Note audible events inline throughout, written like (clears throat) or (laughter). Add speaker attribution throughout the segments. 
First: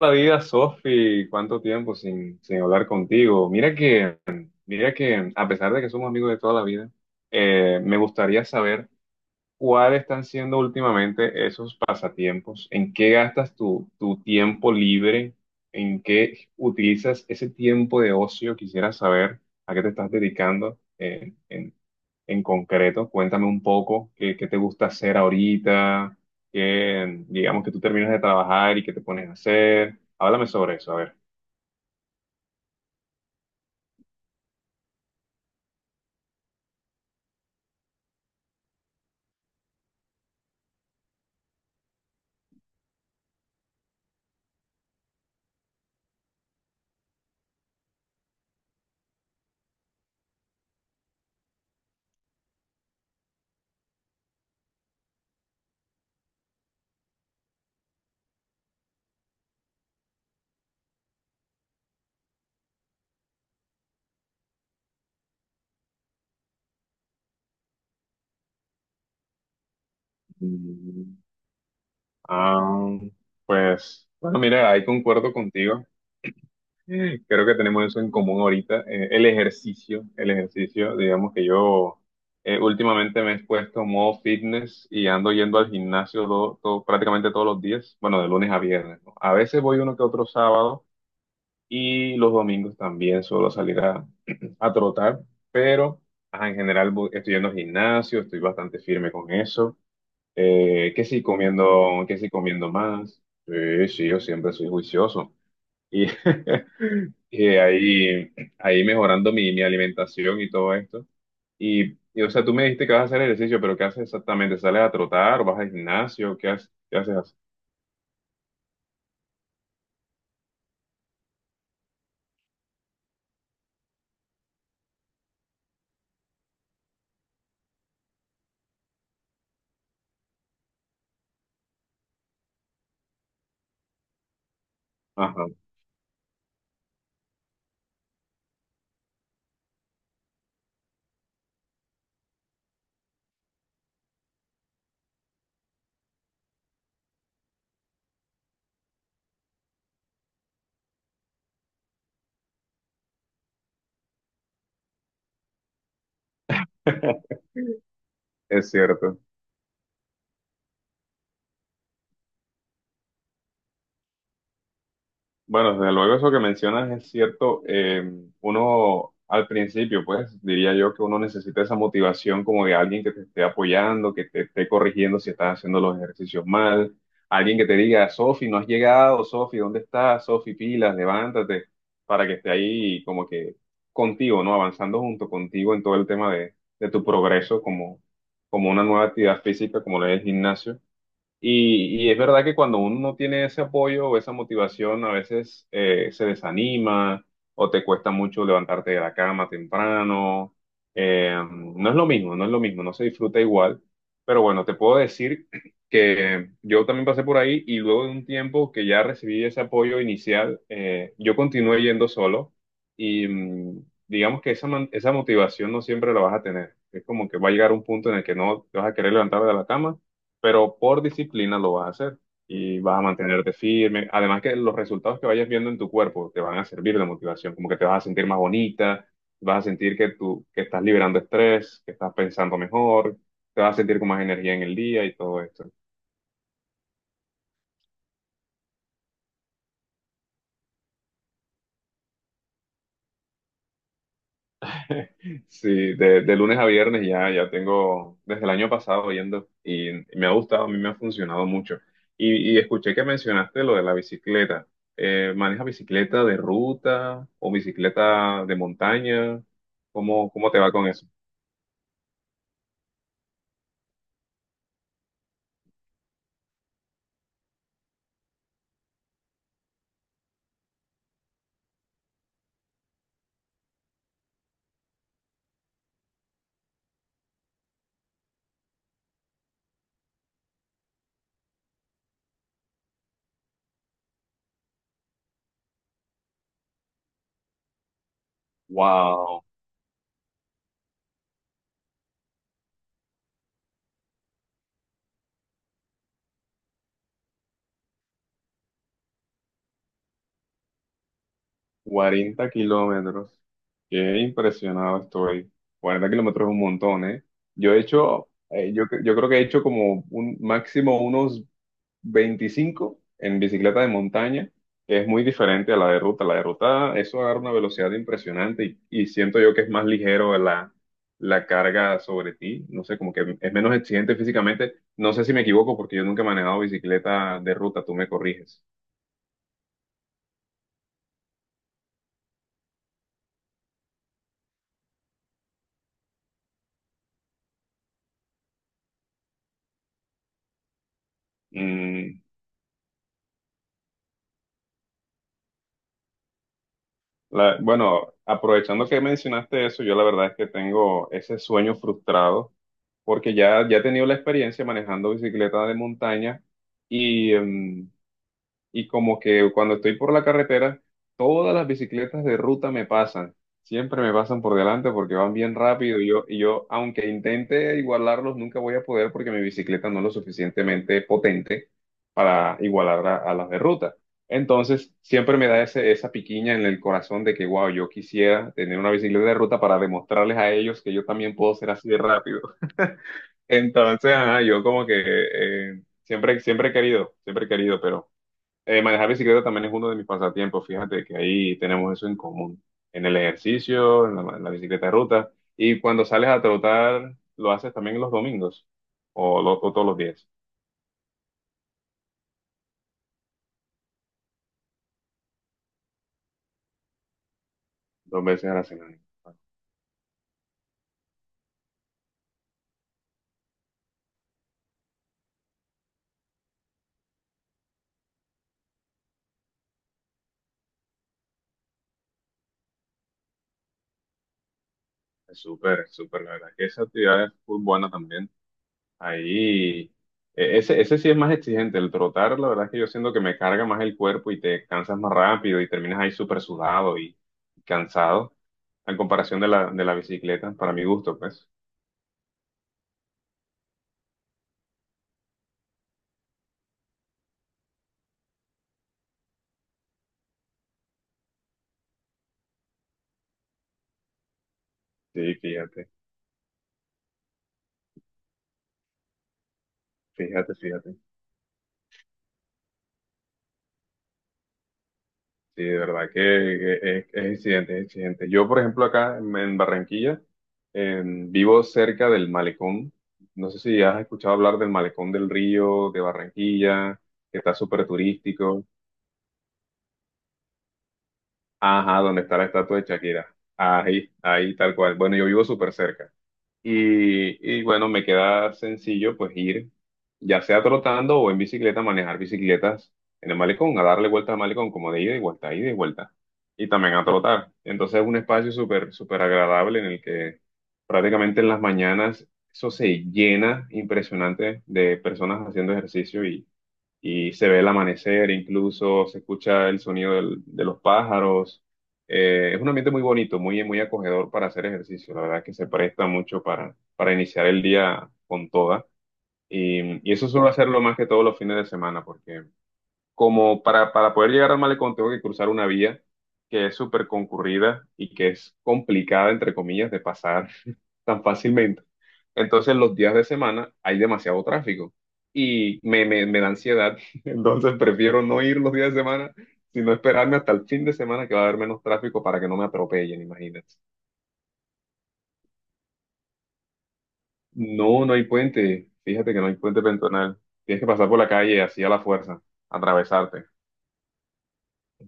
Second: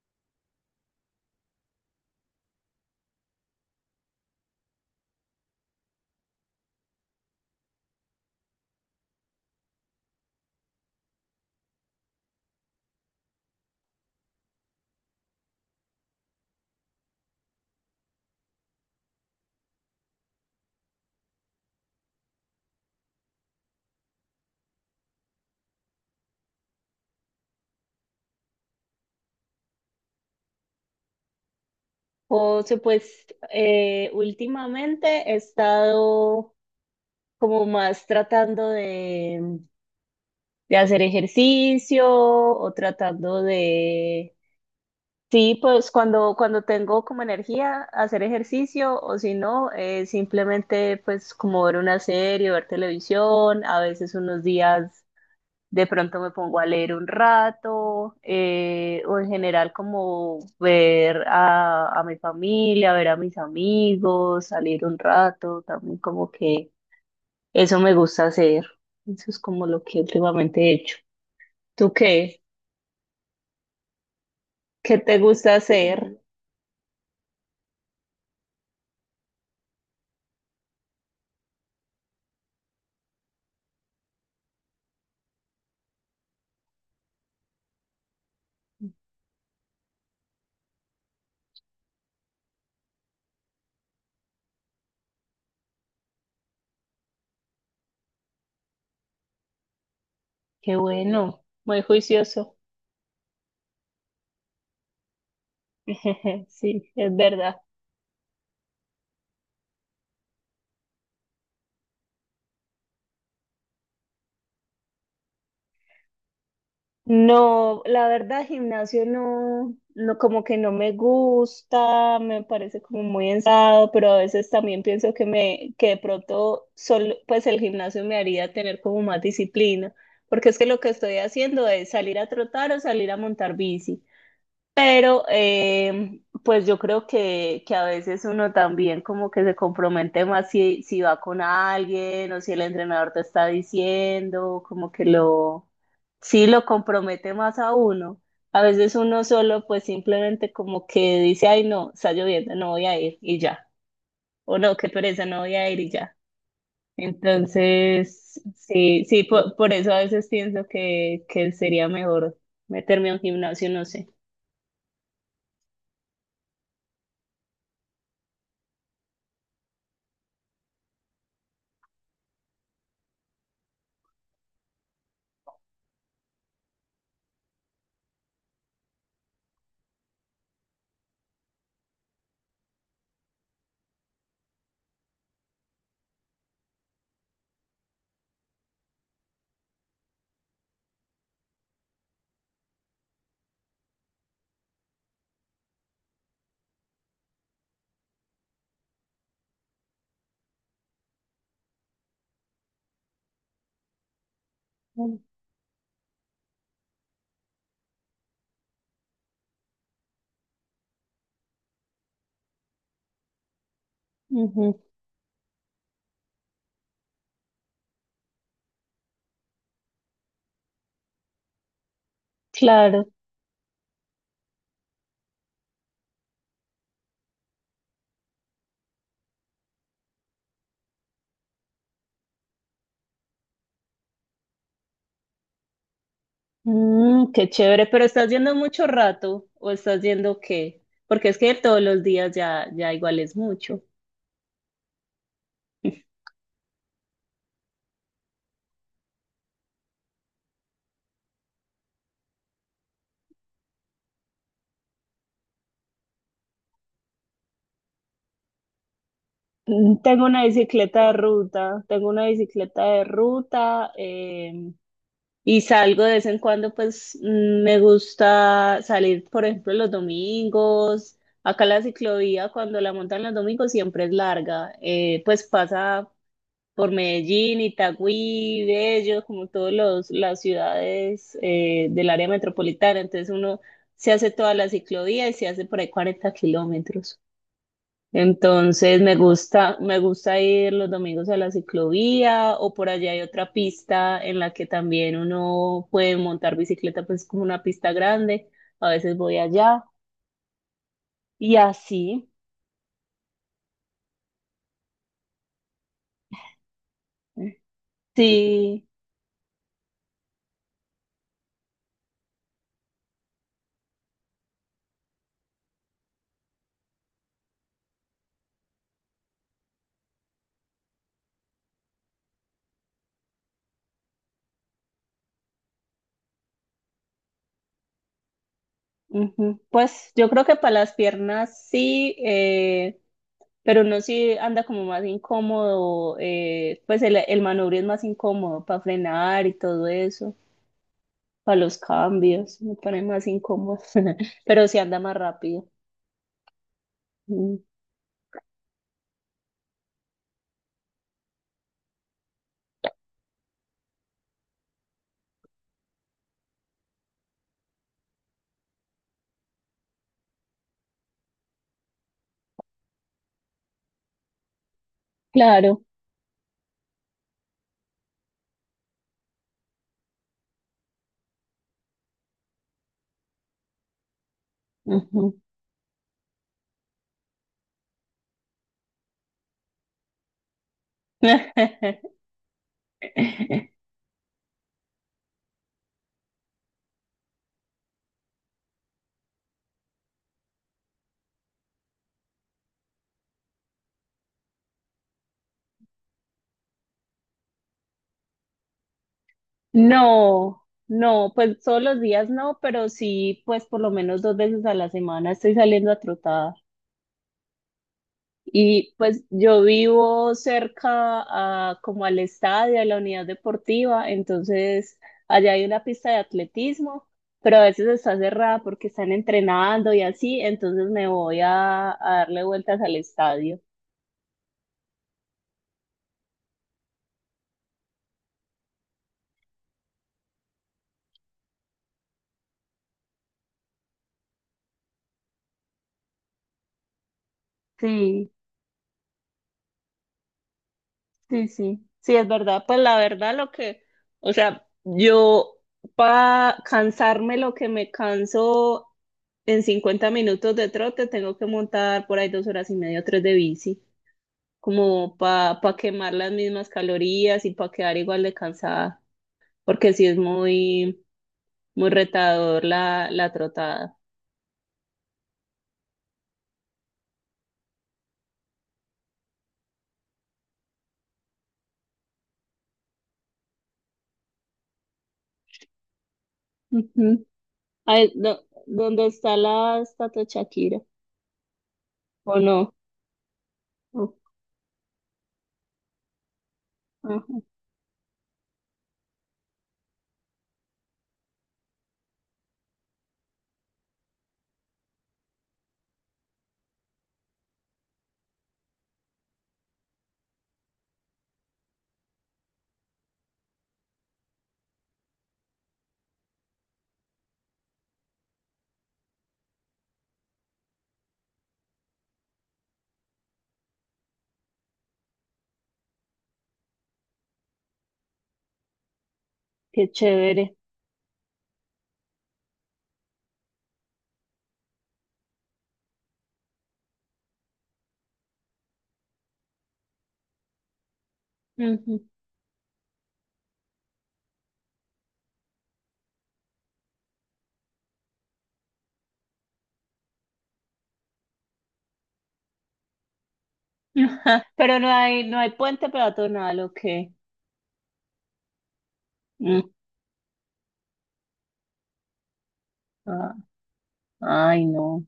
Speaker 1: La vida, Sofi? ¿Cuánto tiempo sin hablar contigo? Mira que a pesar de que somos amigos de toda la vida, me gustaría saber cuáles están siendo últimamente esos pasatiempos, en qué gastas tu tiempo libre, en qué utilizas ese tiempo de ocio. Quisiera saber a qué te estás dedicando en concreto. Cuéntame un poco qué te gusta hacer ahorita, qué, digamos que tú terminas de trabajar y qué te pones a hacer. Háblame sobre eso, a ver.
Speaker 2: José, pues últimamente he estado como más tratando de hacer ejercicio o tratando de, sí, pues cuando tengo como energía, hacer ejercicio o si no, simplemente pues como ver una serie, ver televisión, a veces unos días de pronto me pongo a leer un rato, o en general como ver a mi familia, ver a mis amigos, salir un rato, también como que eso me gusta hacer. Eso es como lo que últimamente he hecho.
Speaker 1: Mm,
Speaker 2: ¿Tú qué?
Speaker 1: ah, pues, bueno, mira, ahí
Speaker 2: ¿Qué te
Speaker 1: concuerdo
Speaker 2: gusta
Speaker 1: contigo.
Speaker 2: hacer?
Speaker 1: Creo que tenemos eso en común ahorita. El ejercicio, digamos que yo últimamente me he puesto modo fitness y ando yendo al gimnasio prácticamente todos los días, bueno, de lunes a viernes, ¿no? A veces voy uno que otro sábado y los domingos también suelo salir a, (clears throat) a trotar, pero ajá, en general estoy yendo al gimnasio, estoy bastante firme con eso.
Speaker 2: Qué
Speaker 1: Que sí
Speaker 2: bueno, muy
Speaker 1: comiendo, que sí
Speaker 2: juicioso.
Speaker 1: comiendo más. Sí, sí, yo siempre soy juicioso. Y,
Speaker 2: (laughs)
Speaker 1: (laughs)
Speaker 2: Sí, es
Speaker 1: y
Speaker 2: verdad.
Speaker 1: ahí mejorando mi alimentación y todo esto. O sea, tú me dijiste que vas a hacer ejercicio, pero ¿qué haces exactamente? ¿Sales a trotar? O ¿vas al gimnasio? ¿Qué haces? ¿Qué haces?
Speaker 2: No, la verdad, gimnasio no, no, como que no me gusta, me parece como muy ensado, pero a veces también pienso que me, que de pronto solo, pues el gimnasio me haría tener como más disciplina, porque es que lo que estoy haciendo es salir a trotar o salir a montar bici. Pero
Speaker 1: Ajá,
Speaker 2: pues yo creo que a veces uno también como que se compromete más si, va con alguien o si el entrenador te está diciendo, como que lo, sí lo compromete más a uno. A veces uno solo pues simplemente como que dice, ay no, está lloviendo, no voy a ir y ya. O no, qué pereza, no voy a ir y ya.
Speaker 1: (laughs)
Speaker 2: Entonces,
Speaker 1: es
Speaker 2: sí,
Speaker 1: cierto.
Speaker 2: sí, por eso a veces pienso que sería mejor meterme a un gimnasio, no sé.
Speaker 1: Bueno, desde luego eso que mencionas es cierto. Uno al principio, pues diría yo que uno necesita esa motivación como de alguien que te esté apoyando, que te esté corrigiendo si estás haciendo los ejercicios mal, alguien que te diga, Sofi, no has llegado, Sofi, ¿dónde estás? Sofi, pilas, levántate, para que esté ahí como que contigo, ¿no? Avanzando junto contigo en todo el tema de tu progreso como, como una nueva actividad física, como lo es el gimnasio. Y es verdad que cuando uno no tiene ese apoyo o esa motivación, a veces se desanima o te cuesta mucho levantarte de la cama temprano. Eh, no es lo mismo, no es lo mismo, no se disfruta igual. Pero bueno, te puedo decir (clears throat) que yo también pasé por ahí y luego de un tiempo que ya recibí ese apoyo inicial, yo continué yendo solo y mm, digamos que esa,
Speaker 2: Ujú.
Speaker 1: esa motivación no siempre la vas a tener. Es como que va a llegar un punto en el que no te vas a querer levantar de la cama, pero por disciplina lo vas a hacer y vas a
Speaker 2: Claro.
Speaker 1: mantenerte firme. Además que los resultados que vayas viendo en tu cuerpo te van a servir de motivación, como que te vas a sentir más bonita, vas a sentir que tú que estás liberando estrés, que estás pensando mejor, te vas a sentir con más energía en el día y todo esto.
Speaker 2: Mm, qué chévere, pero ¿estás yendo mucho rato o estás yendo qué? Porque es que todos los días ya, ya igual es mucho.
Speaker 1: (laughs) Sí, de lunes a viernes, ya tengo desde el año pasado yendo y me ha gustado, a mí me ha funcionado mucho. Y escuché que mencionaste lo de la bicicleta. ¿Manejas bicicleta de ruta o bicicleta de montaña?
Speaker 2: Mm, tengo
Speaker 1: ¿Cómo,
Speaker 2: una
Speaker 1: cómo te va con eso?
Speaker 2: bicicleta de ruta, tengo una bicicleta de ruta y salgo de vez en cuando, pues me gusta salir, por ejemplo, los domingos. Acá la ciclovía, cuando la montan los domingos, siempre es larga, pues pasa por Medellín, Itagüí, Bello, como todas las ciudades del área metropolitana. Entonces uno se hace toda la ciclovía y se hace por ahí 40 kilómetros. Entonces
Speaker 1: Wow,
Speaker 2: me gusta ir los domingos a la ciclovía o por allá hay otra pista en la que también uno puede montar bicicleta, pues como una pista grande. A veces voy allá y así.
Speaker 1: 40 kilómetros. Qué impresionado estoy. 40 kilómetros es un montón, ¿eh? Yo he hecho,
Speaker 2: Sí,
Speaker 1: yo creo que he hecho como un máximo unos 25 en bicicleta de montaña. Es muy diferente a la de ruta. La de ruta, eso agarra una velocidad impresionante y siento yo que es más ligero la carga sobre ti. No sé, como que es menos exigente físicamente. No sé si me equivoco porque yo nunca he manejado bicicleta de ruta, tú me corriges.
Speaker 2: ujú. Pues yo creo que para las piernas sí. Pero no si anda como más incómodo, pues el manubrio es más incómodo para frenar y todo eso, para los
Speaker 1: Mm,
Speaker 2: cambios, me pone más incómodo, (laughs) pero si anda más rápido. Mm.
Speaker 1: bueno, aprovechando que mencionaste eso, yo la verdad es que tengo ese sueño frustrado porque ya he tenido la experiencia manejando bicicleta de montaña y... y como que cuando estoy por la carretera, todas las bicicletas de ruta me pasan. Siempre me pasan por delante porque van bien
Speaker 2: Claro.
Speaker 1: rápido y yo, aunque intente igualarlos, nunca voy a poder porque mi bicicleta no es lo suficientemente potente para igualar a las de ruta. Entonces,
Speaker 2: Ujú.
Speaker 1: siempre me da ese, esa piquiña en el corazón de que, wow, yo quisiera tener una bicicleta de ruta para demostrarles a ellos que yo también puedo ser así de
Speaker 2: (laughs)
Speaker 1: rápido. (laughs) Entonces, ajá, yo como que siempre he querido, siempre he querido, pero... manejar bicicleta también es uno de mis pasatiempos, fíjate que ahí tenemos eso en común, en el ejercicio, en en la bicicleta de ruta, y cuando sales a trotar, lo haces también los domingos, o, o todos los días,
Speaker 2: No, no, pues todos los días no, pero sí, pues por lo menos dos veces a la semana estoy saliendo a trotar.
Speaker 1: dos veces a la
Speaker 2: Y
Speaker 1: semana.
Speaker 2: pues
Speaker 1: Bueno,
Speaker 2: yo vivo cerca a, como al estadio, a la unidad deportiva, entonces allá hay una pista de atletismo, pero a veces está cerrada porque están entrenando y así, entonces me voy a darle vueltas al estadio.
Speaker 1: es súper, súper, la verdad, que esa actividad es muy buena también. Ahí, ese sí es más exigente, el trotar, la verdad es que yo siento que me carga más el cuerpo y te cansas más rápido y terminas ahí súper sudado y
Speaker 2: Sí,
Speaker 1: cansado, en comparación de de la bicicleta, para mi gusto,
Speaker 2: sí,
Speaker 1: pues.
Speaker 2: sí, sí, es verdad, pues la verdad lo que, o sea, yo para cansarme lo que me canso en 50 minutos de trote, tengo que montar por ahí 2 horas y media, 3 de bici, como
Speaker 1: Sí,
Speaker 2: para
Speaker 1: fíjate,
Speaker 2: quemar las mismas calorías y para quedar igual de cansada, porque sí es
Speaker 1: fíjate, fíjate.
Speaker 2: muy, muy retador la, la trotada.
Speaker 1: Sí, de verdad que es exigente, es exigente. Yo, por ejemplo, acá en Barranquilla, vivo cerca del malecón. No sé si has escuchado hablar del malecón del río de Barranquilla,
Speaker 2: Ujú.
Speaker 1: que está súper
Speaker 2: Ay, do-
Speaker 1: turístico.
Speaker 2: ¿dónde está la estatua de Shakira?
Speaker 1: Ajá, donde está
Speaker 2: ¿O
Speaker 1: la
Speaker 2: no?
Speaker 1: estatua de Shakira. Ahí,
Speaker 2: Oh,
Speaker 1: ahí, tal cual. Bueno, yo vivo súper cerca. Y,
Speaker 2: ajá.
Speaker 1: y bueno, me queda sencillo pues ir, ya sea trotando o en bicicleta, manejar bicicletas en el malecón, a darle vuelta al malecón como de ida y vuelta, ida y vuelta. Y también a trotar. Entonces es un espacio súper, súper agradable en el que prácticamente en las mañanas eso se llena impresionante de personas haciendo ejercicio y se ve el amanecer, incluso se escucha el sonido de los pájaros. Es un ambiente muy bonito, muy, muy acogedor para hacer ejercicio. La verdad que se presta mucho para iniciar el día con toda.
Speaker 2: Qué
Speaker 1: Y eso suelo
Speaker 2: chévere.
Speaker 1: hacerlo más que todos los fines de semana, porque como para poder llegar al malecón tengo que cruzar una vía que es súper concurrida y que es complicada, entre comillas, de pasar (laughs) tan fácilmente.
Speaker 2: Ujú.
Speaker 1: Entonces, los días de semana hay demasiado tráfico y me da ansiedad. (laughs) Entonces, prefiero no ir los días de semana, sino esperarme hasta el fin de semana que va a haber menos tráfico para que no me atropellen, imagínate.
Speaker 2: (laughs) Pero no hay, no hay puente peatonal, ¿o qué?
Speaker 1: No, no hay puente. Fíjate que no hay
Speaker 2: Mm,
Speaker 1: puente peatonal. Tienes que pasar por la calle así a la fuerza,
Speaker 2: ah,
Speaker 1: atravesarte.
Speaker 2: ay, no,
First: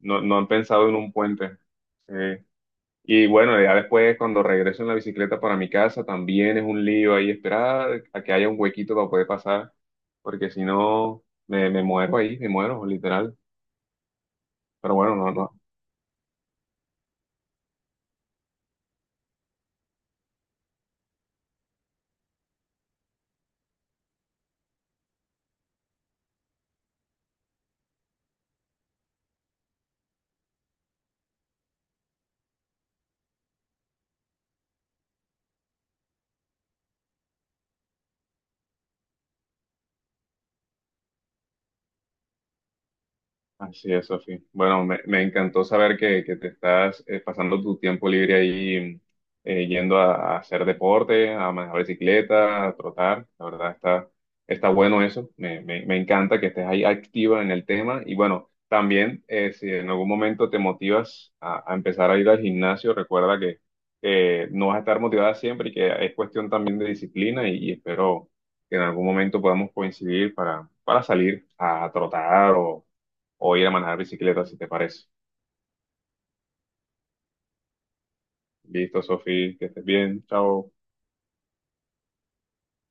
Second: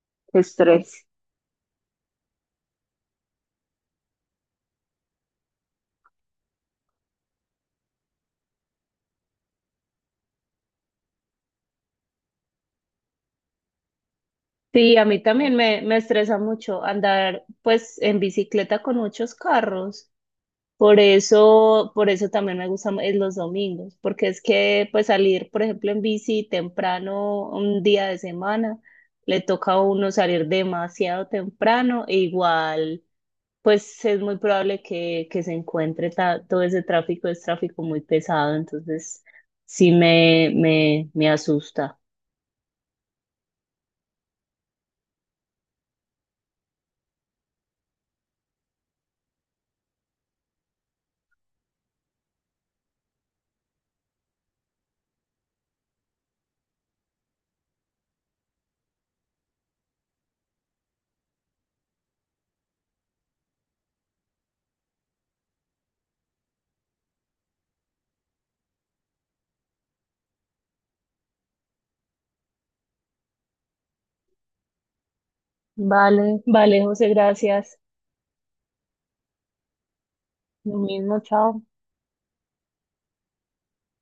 Speaker 1: No, no
Speaker 2: qué
Speaker 1: han pensado en
Speaker 2: estrés.
Speaker 1: un puente. Sí. Y bueno, ya después cuando regreso en la bicicleta para mi casa, también es un lío ahí esperar a que haya un huequito para poder pasar, porque si no, me muero ahí, me muero, literal. Pero
Speaker 2: Sí, a
Speaker 1: bueno,
Speaker 2: mí
Speaker 1: no,
Speaker 2: también
Speaker 1: no
Speaker 2: me, estresa mucho andar pues en bicicleta con muchos carros. Por eso también me gustan los domingos, porque es que pues salir, por ejemplo, en bici temprano un día de semana, le toca a uno salir demasiado temprano e igual pues es muy probable que, se encuentre todo ese tráfico, es tráfico muy pesado, entonces sí me, me asusta.
Speaker 1: así es, Sofía. Bueno, me encantó saber que te estás pasando tu tiempo libre ahí yendo a hacer deporte, a manejar bicicleta, a trotar. La verdad está, está bueno eso. Me encanta que estés ahí activa en el tema. Y bueno, también si en algún momento te motivas a empezar a ir al gimnasio, recuerda que no vas a estar motivada siempre y que es cuestión también de disciplina y espero que en algún momento podamos coincidir para salir a trotar o ir a manejar bicicleta, si te parece.
Speaker 2: Vale, vale, José, gracias.
Speaker 1: Listo, Sofi, que estés bien. Chao.
Speaker 2: Lo mismo, chao.